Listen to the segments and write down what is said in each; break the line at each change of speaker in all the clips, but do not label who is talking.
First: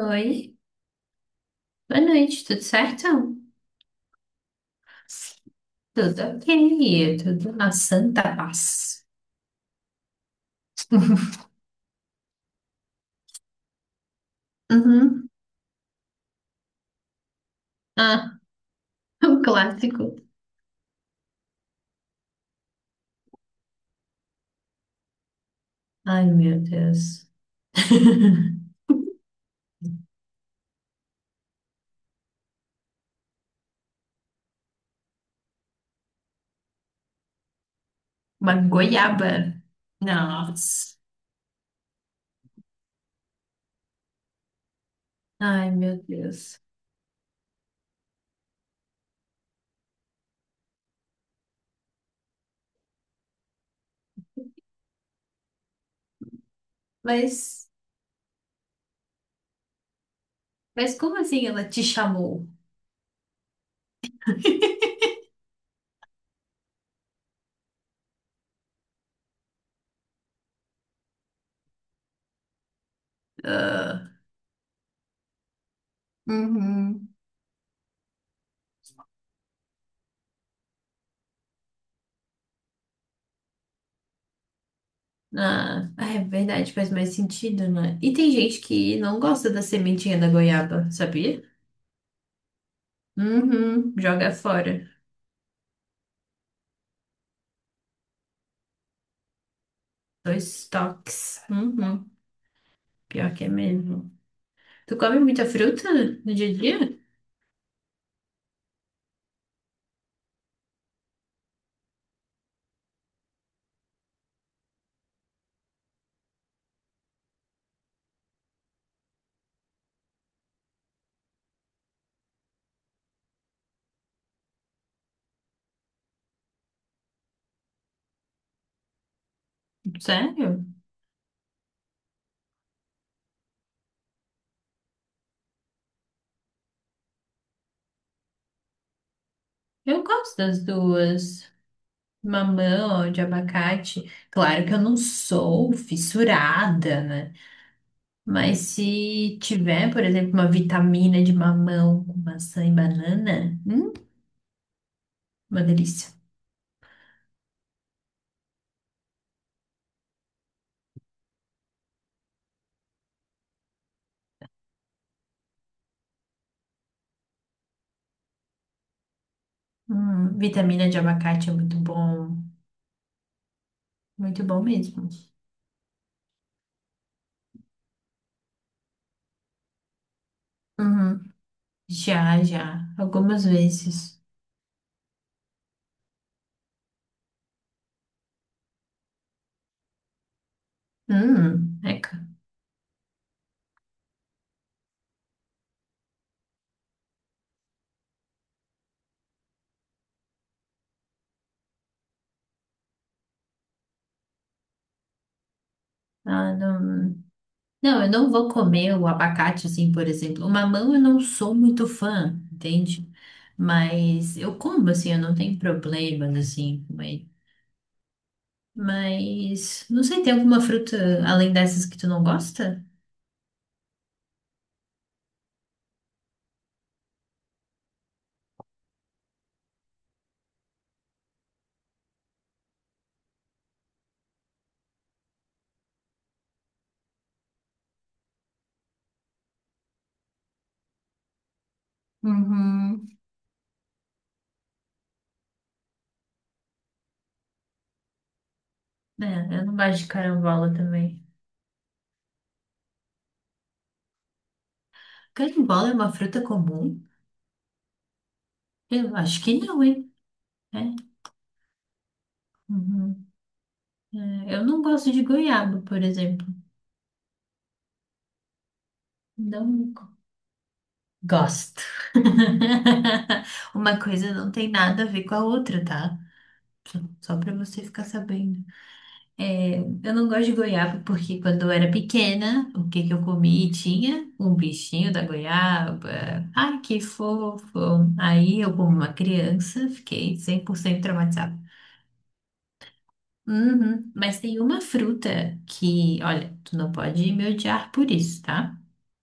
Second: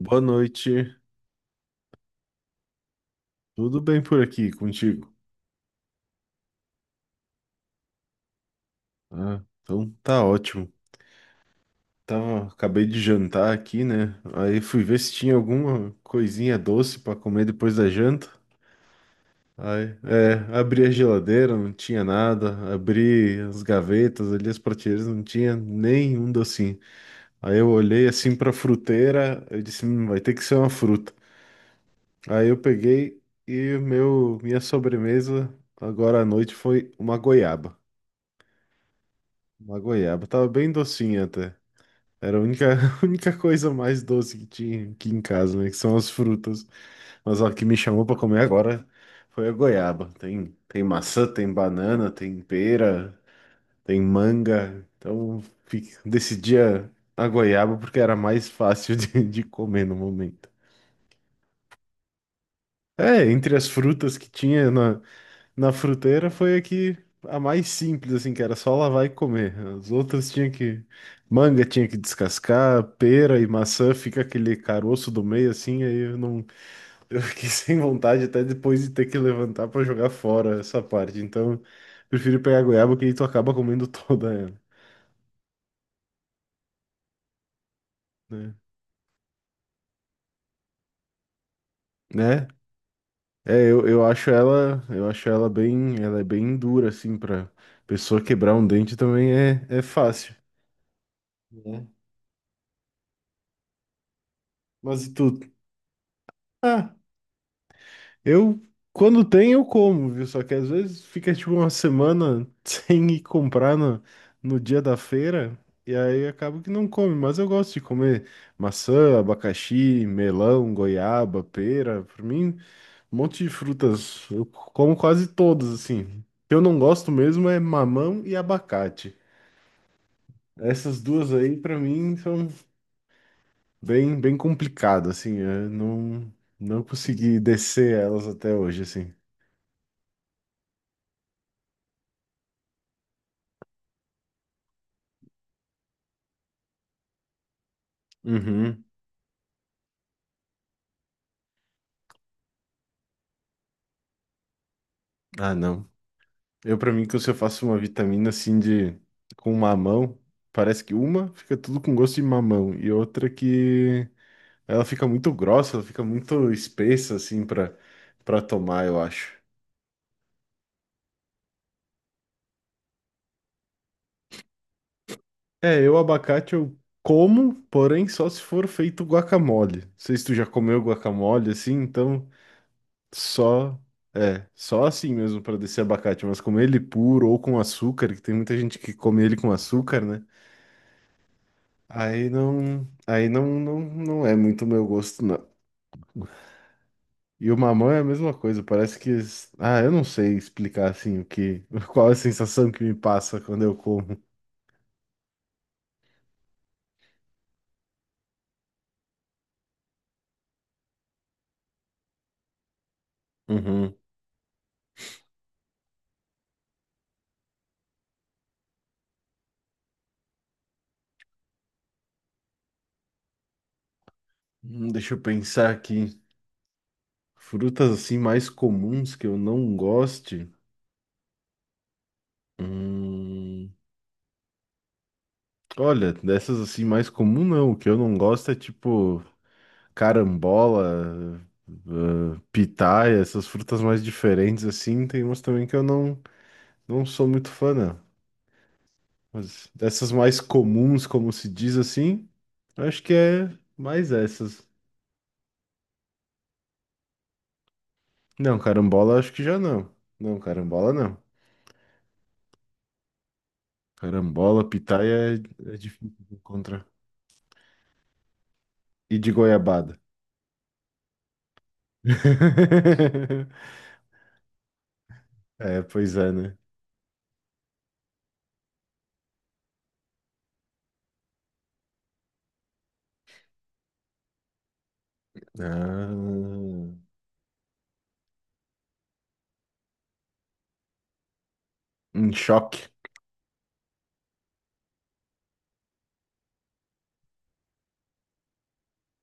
Boa noite.
boa noite, tudo certo?
Tudo bem por aqui contigo?
Tudo ok, tudo na santa paz.
Ah, então tá ótimo. Tava, acabei de jantar aqui, né? Aí fui ver se
Uhum.
tinha alguma coisinha doce pra comer depois da janta.
Ah, o
Aí,
clássico.
abri a geladeira, não tinha nada. Abri as gavetas ali, as prateleiras, não tinha
Ai,
nenhum
meu
docinho.
Deus.
Aí eu olhei assim pra fruteira, eu disse, vai ter que ser uma fruta." Aí eu peguei e minha sobremesa agora à noite foi uma goiaba.
Uma goiaba.
Uma goiaba tava bem
Nossa.
docinha até. Era a única, a única coisa mais doce que tinha aqui em casa, né?
Ai,
Que são
meu
as
Deus.
frutas. Mas ó, o que me chamou pra comer agora foi a goiaba. Tem maçã, tem banana, tem pera, tem manga. Então decidi a
Mas,
goiaba porque era mais fácil de comer no momento.
mas como assim ela te chamou?
É, entre as frutas que tinha na, Na fruteira foi a que a mais simples, assim, que era só lavar e comer. As outras tinha que. Manga tinha que descascar, pera e maçã
Ah,
fica aquele caroço do meio, assim, aí eu não.
uhum.
Eu fiquei sem vontade até depois de ter que levantar pra jogar fora essa parte. Então, eu prefiro pegar goiaba, que aí tu acaba comendo toda ela,
Ah, é verdade, faz mais sentido, né? E tem
né?
gente que não gosta da sementinha da goiaba, sabia?
Né? É, eu,
Uhum,
eu acho
joga fora.
ela, eu acho ela bem, ela é bem dura, assim, pra pessoa quebrar um dente também é fácil,
Dois toques.
né?
Uhum, pior que é mesmo. Tu
Mas e
come muita
tudo.
fruta no dia a dia?
Eu, quando tem, eu como, viu? Só que às vezes fica tipo uma semana sem ir comprar no dia da feira, e aí acabo que não come. Mas eu gosto de comer maçã, abacaxi, melão, goiaba, pera. Pra mim, um monte de frutas. Eu como quase todas, assim. O que eu não gosto mesmo é mamão e abacate.
Sério?
Essas duas aí, pra mim, são bem, bem complicadas, assim. Eu não consegui descer elas até hoje, assim.
Eu gosto das duas. Mamão, de abacate. Claro que eu não sou fissurada, né? Mas
Uhum.
se tiver, por exemplo, uma vitamina de mamão com maçã e banana,
Ah,
uma
não.
delícia.
Eu, pra mim, que se eu faço uma vitamina assim de com mamão, parece que uma fica tudo com gosto de mamão e outra que ela fica muito grossa, ela fica muito espessa assim pra para tomar, eu acho.
Vitamina de abacate é muito bom. Muito bom mesmo.
É, eu abacate eu como, porém só se for feito guacamole. Não sei se tu já comeu
Uhum.
guacamole assim, então
Já, já. Algumas
só
vezes.
só assim mesmo pra descer abacate, mas comer ele puro ou com açúcar, que tem muita gente que come ele com açúcar, né?
Eca.
Aí não, não, não é muito o meu gosto, não. E o mamão é a mesma coisa, parece que, eu não sei explicar assim o que, qual a sensação que me passa quando eu como.
Ah, não. Não, eu não vou comer o abacate assim, por exemplo. O mamão eu não sou muito fã, entende?
Uhum.
Mas eu como assim, eu não tenho problemas assim com ele. Mas não sei, tem alguma fruta além dessas que tu não gosta?
Deixa eu pensar aqui. Frutas assim mais comuns que eu não goste. Hum, olha, dessas assim mais comum não, o que eu não gosto é tipo carambola, ah, pitaia,
Uhum.
essas frutas mais diferentes assim, tem umas também que eu não sou muito fã, não.
É, eu
Mas
não gosto de
dessas mais
carambola
comuns,
também.
como se diz assim, eu acho que é mais essas.
Carambola é uma fruta comum?
Não,
Eu
carambola acho que
acho que
já
não,
não.
hein?
Não, carambola
É.
não.
Uhum. É, eu
Carambola,
não gosto de
pitaia é
goiaba, por
difícil de
exemplo.
encontrar. E de goiabada.
Não gosto. Uma coisa não tem nada a ver com a
É,
outra,
pois
tá?
é, né?
Só pra você ficar sabendo. É, eu não gosto de goiaba porque quando eu era pequena, o que que eu comi tinha um bichinho da goiaba.
Ah,
Ai, que fofo. Aí eu, como uma criança, fiquei 100% traumatizada.
um choque.
Uhum. Mas tem uma fruta que, olha, tu não pode me odiar por isso, tá?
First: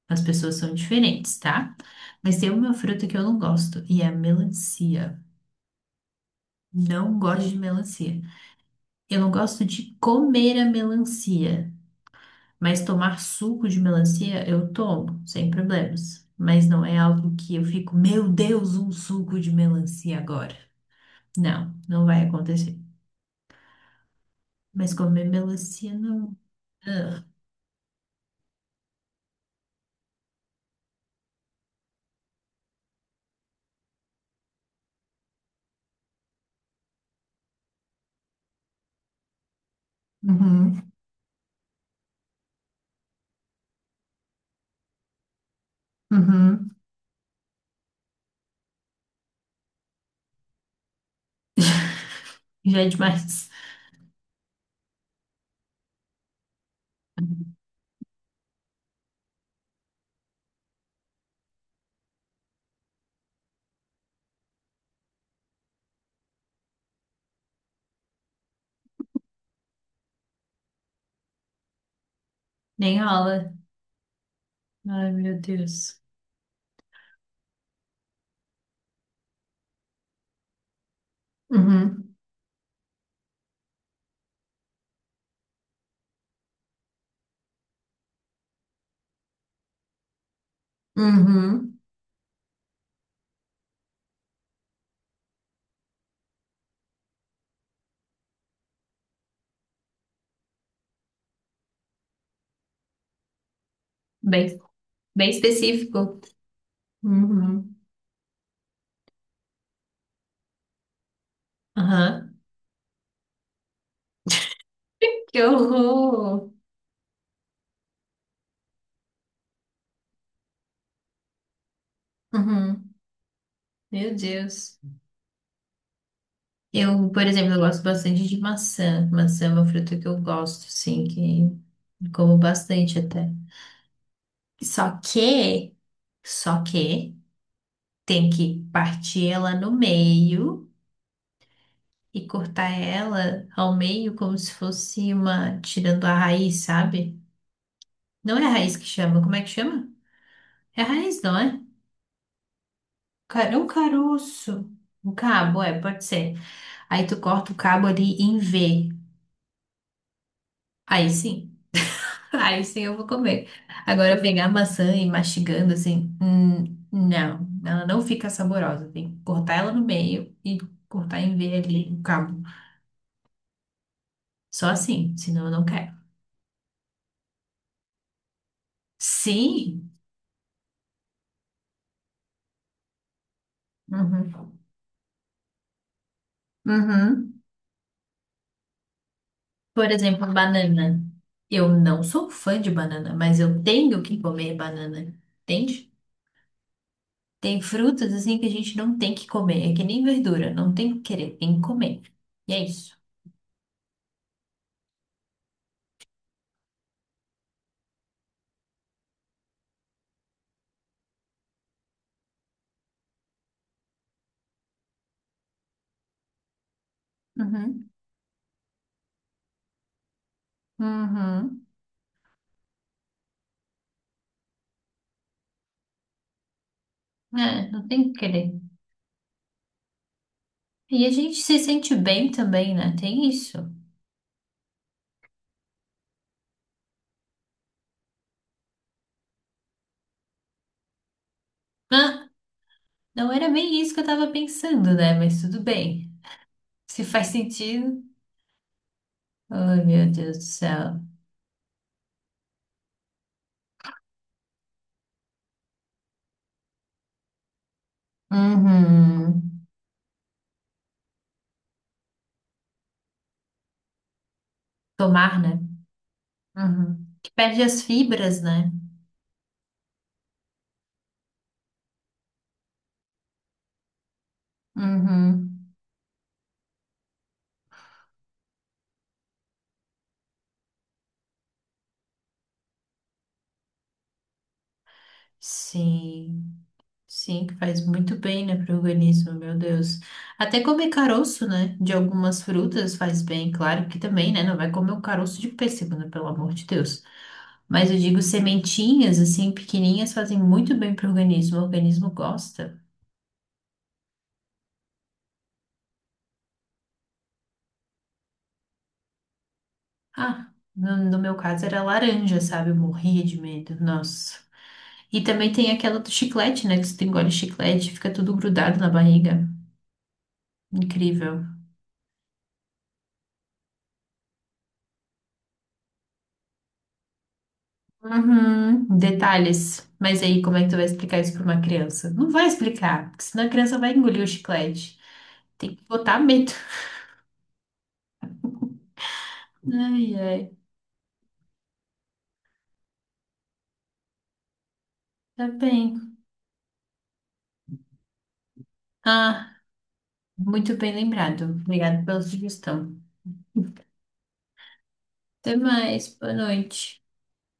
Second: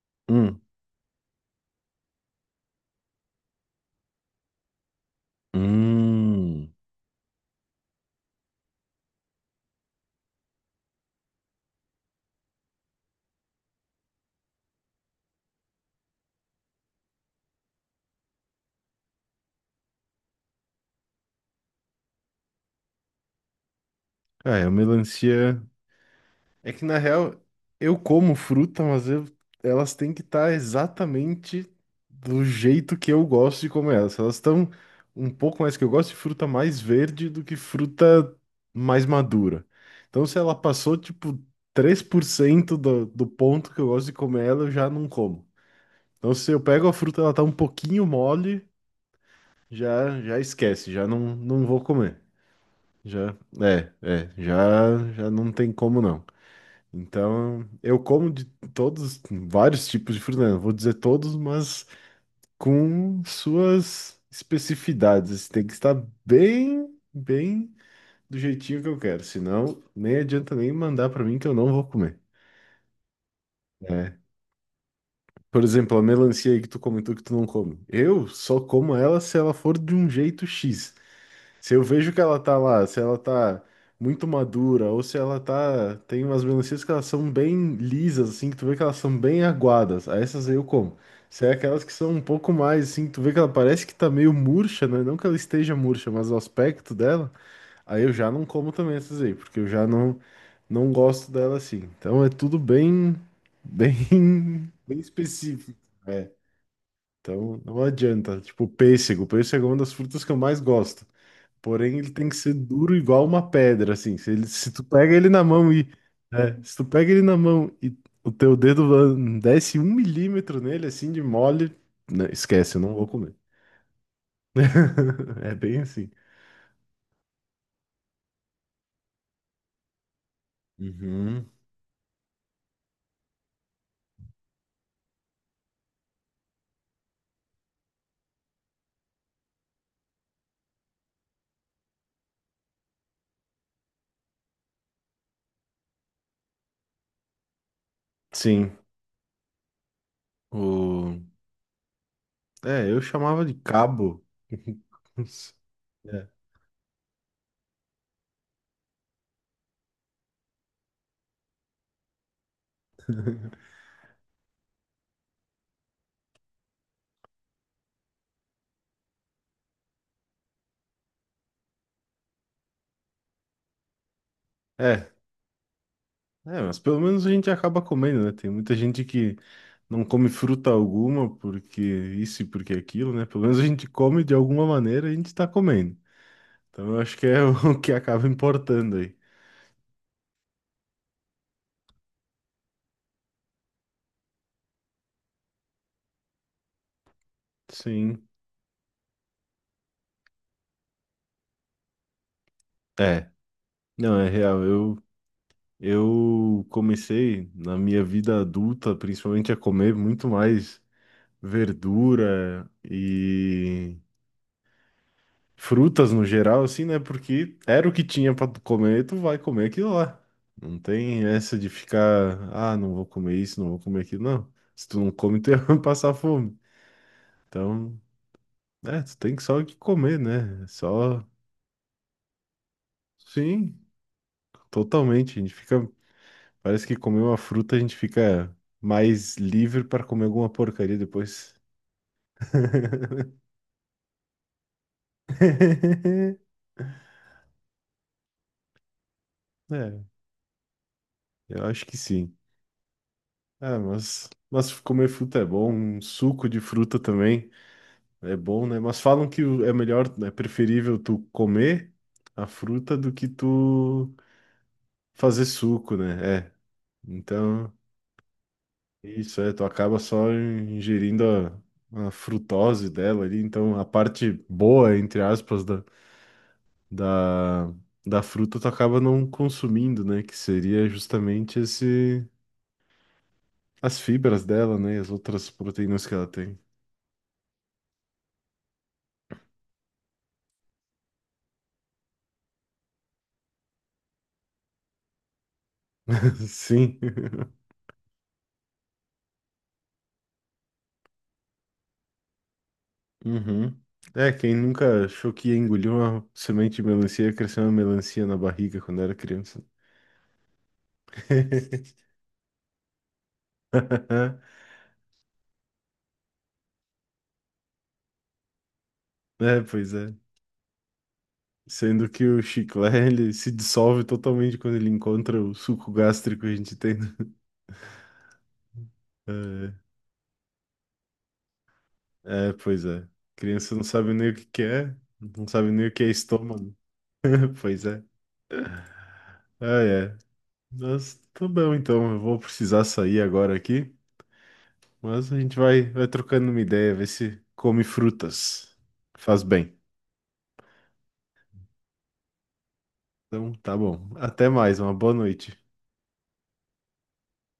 As pessoas
Hum.
são diferentes, tá? Mas tem uma fruta que eu não gosto e é a melancia.
Hum.
Não gosto de melancia. Eu não gosto de comer a melancia, mas tomar suco de melancia eu tomo, sem problemas. Mas não é algo que eu fico, meu Deus, um suco de melancia agora. Não, não vai acontecer.
Ah, é, a
Mas comer
melancia.
melancia não.
É que na
Ugh.
real, eu como fruta, mas elas têm que estar exatamente do jeito que eu gosto de comer elas. Elas estão um pouco mais que eu gosto de fruta mais verde do que fruta mais madura. Então, se ela
Uhum,
passou tipo 3% do ponto que eu gosto de comer ela, eu já não como. Então, se eu
uhum.
pego a fruta, ela tá um pouquinho mole, já já esquece, já não vou comer.
Já é
Já,
demais.
já já não tem como não. Então, eu como vários tipos de fruta, né? Não vou dizer todos, mas com suas especificidades. Assim, tem que estar bem, bem do jeitinho que eu quero, senão nem adianta nem mandar para mim que eu não vou comer.
Nem rola.
É.
Ai, meu
Por exemplo, a
Deus.
melancia aí que tu comentou que tu não come. Eu só como ela se ela for de um jeito X. Se eu vejo
Uhum.
que ela tá lá, se ela tá muito madura, ou se ela tá. Tem umas melancias que elas são bem lisas, assim, que tu vê que elas são bem aguadas. Aí essas aí eu como. Se é
Uhum.
aquelas que são um pouco mais, assim, tu vê que ela parece que tá meio murcha, né? Não que ela esteja murcha, mas o aspecto dela, aí eu já não como também essas aí, porque eu já não gosto dela assim. Então é tudo bem,
Bem,
bem, bem
bem
específico.
específico.
É. Então
Uhum.
não adianta. Tipo, pêssego. Pêssego é uma das frutas que eu mais gosto. Porém, ele tem que
Aham.
ser duro igual uma pedra, assim. Se ele, se tu pega ele na
Que
mão e.
horror.
É, se tu pega ele na mão e o teu dedo desce um milímetro nele, assim, de mole, né, esquece, eu não
Uhum.
vou comer.
Meu Deus.
É bem assim.
Eu, por exemplo, eu gosto bastante de maçã. Maçã é uma fruta que eu gosto, sim,
Uhum.
que como bastante até. Só que, só que tem que partir ela no meio e cortar ela ao meio como se fosse uma, tirando a raiz, sabe? Não é a raiz
Sim.
que chama, como é que chama? É a
O...
raiz, não é?
É, eu chamava de
Cara- Um
cabo.
caroço. Um cabo, é, pode
É.
ser. Aí tu corta o cabo ali em V. Aí sim. Aí sim eu vou comer. Agora pegar a maçã e ir mastigando assim, não, ela não fica saborosa. Tem que cortar ela no meio e cortar em V ali o cabo. Só
É,
assim, senão eu não quero.
é, mas pelo menos a gente acaba comendo, né? Tem muita gente que
Sim.
não come fruta alguma porque isso e porque aquilo, né? Pelo menos a gente come de
Uhum.
alguma maneira, a gente tá comendo. Então eu acho que
Uhum.
é o que acaba importando aí.
Por exemplo, banana. Eu não sou fã de banana, mas eu tenho que comer banana. Entende? Tem frutas
Sim.
assim que a gente não tem que comer, é que nem verdura, não tem que querer, tem que comer. E é isso.
É. Não, é real. Eu comecei na minha vida adulta, principalmente a comer muito mais verdura e frutas no geral, assim, né? Porque era
Uhum.
o que tinha pra tu comer, tu vai comer aquilo lá. Não tem essa
Uhum.
de ficar, ah, não vou comer isso, não vou comer aquilo, não. Se tu não come, tu vai passar fome.
É, não
Então,
tem que querer.
é, tu tem que só que comer, né? É
E a
só.
gente se sente bem também, né? Tem isso.
Sim. Totalmente, a gente fica. Parece que comer uma fruta a gente fica mais livre para comer alguma porcaria depois.
Ah, não era bem isso que eu tava pensando, né? Mas tudo bem. Se faz sentido. Ai,
É,
meu Deus do céu.
eu acho que sim. Ah, mas comer fruta é bom, um suco de fruta também é bom, né? Mas falam que
Uhum.
é melhor, é preferível tu comer a fruta do que tu
Tomar,
fazer
né?
suco, né? É.
Uhum. Que perde
Então,
as fibras, né?
isso é, tu acaba só ingerindo a frutose dela ali, então a parte boa, entre aspas,
Uhum.
da, da fruta, tu acaba não consumindo, né? Que seria justamente esse, as fibras dela, né? E as outras proteínas que ela
Sim.
tem.
Sim, que faz muito bem, né, para o organismo, meu Deus. Até comer caroço, né, de algumas frutas faz bem, claro que também, né, não vai comer o caroço de pêssego, né, pelo amor de
Sim.
Deus. Mas eu digo sementinhas, assim, pequenininhas, fazem muito bem para o organismo gosta.
Uhum. É, quem nunca achou que ia engolir uma semente de melancia e ia crescer uma melancia na barriga quando era criança.
Ah, no meu caso era laranja, sabe, eu morria de medo, nossa. E também tem aquela do chiclete, né, que você engole chiclete, fica tudo grudado na barriga.
É, pois é.
Incrível.
Sendo que o chiclé, ele se dissolve totalmente quando ele encontra o suco gástrico que a gente tem.
Uhum,
Né?
detalhes. Mas aí, como é que tu vai explicar isso pra uma criança? Não vai
Pois é.
explicar, porque senão a
Criança
criança
não
vai
sabe
engolir o
nem o que que é,
chiclete.
não sabe
Tem que
nem o que é
botar medo.
estômago. Pois é. Ah,
Ai,
é.
ai.
Mas tá bom, então. Eu vou precisar sair agora aqui. Mas a
Tá
gente vai
bem.
trocando uma ideia, ver se come frutas. Faz
Ah,
bem.
muito bem lembrado. Obrigada pela sugestão.
Então, tá bom. Até mais. Uma boa
Até
noite.
mais. Boa noite.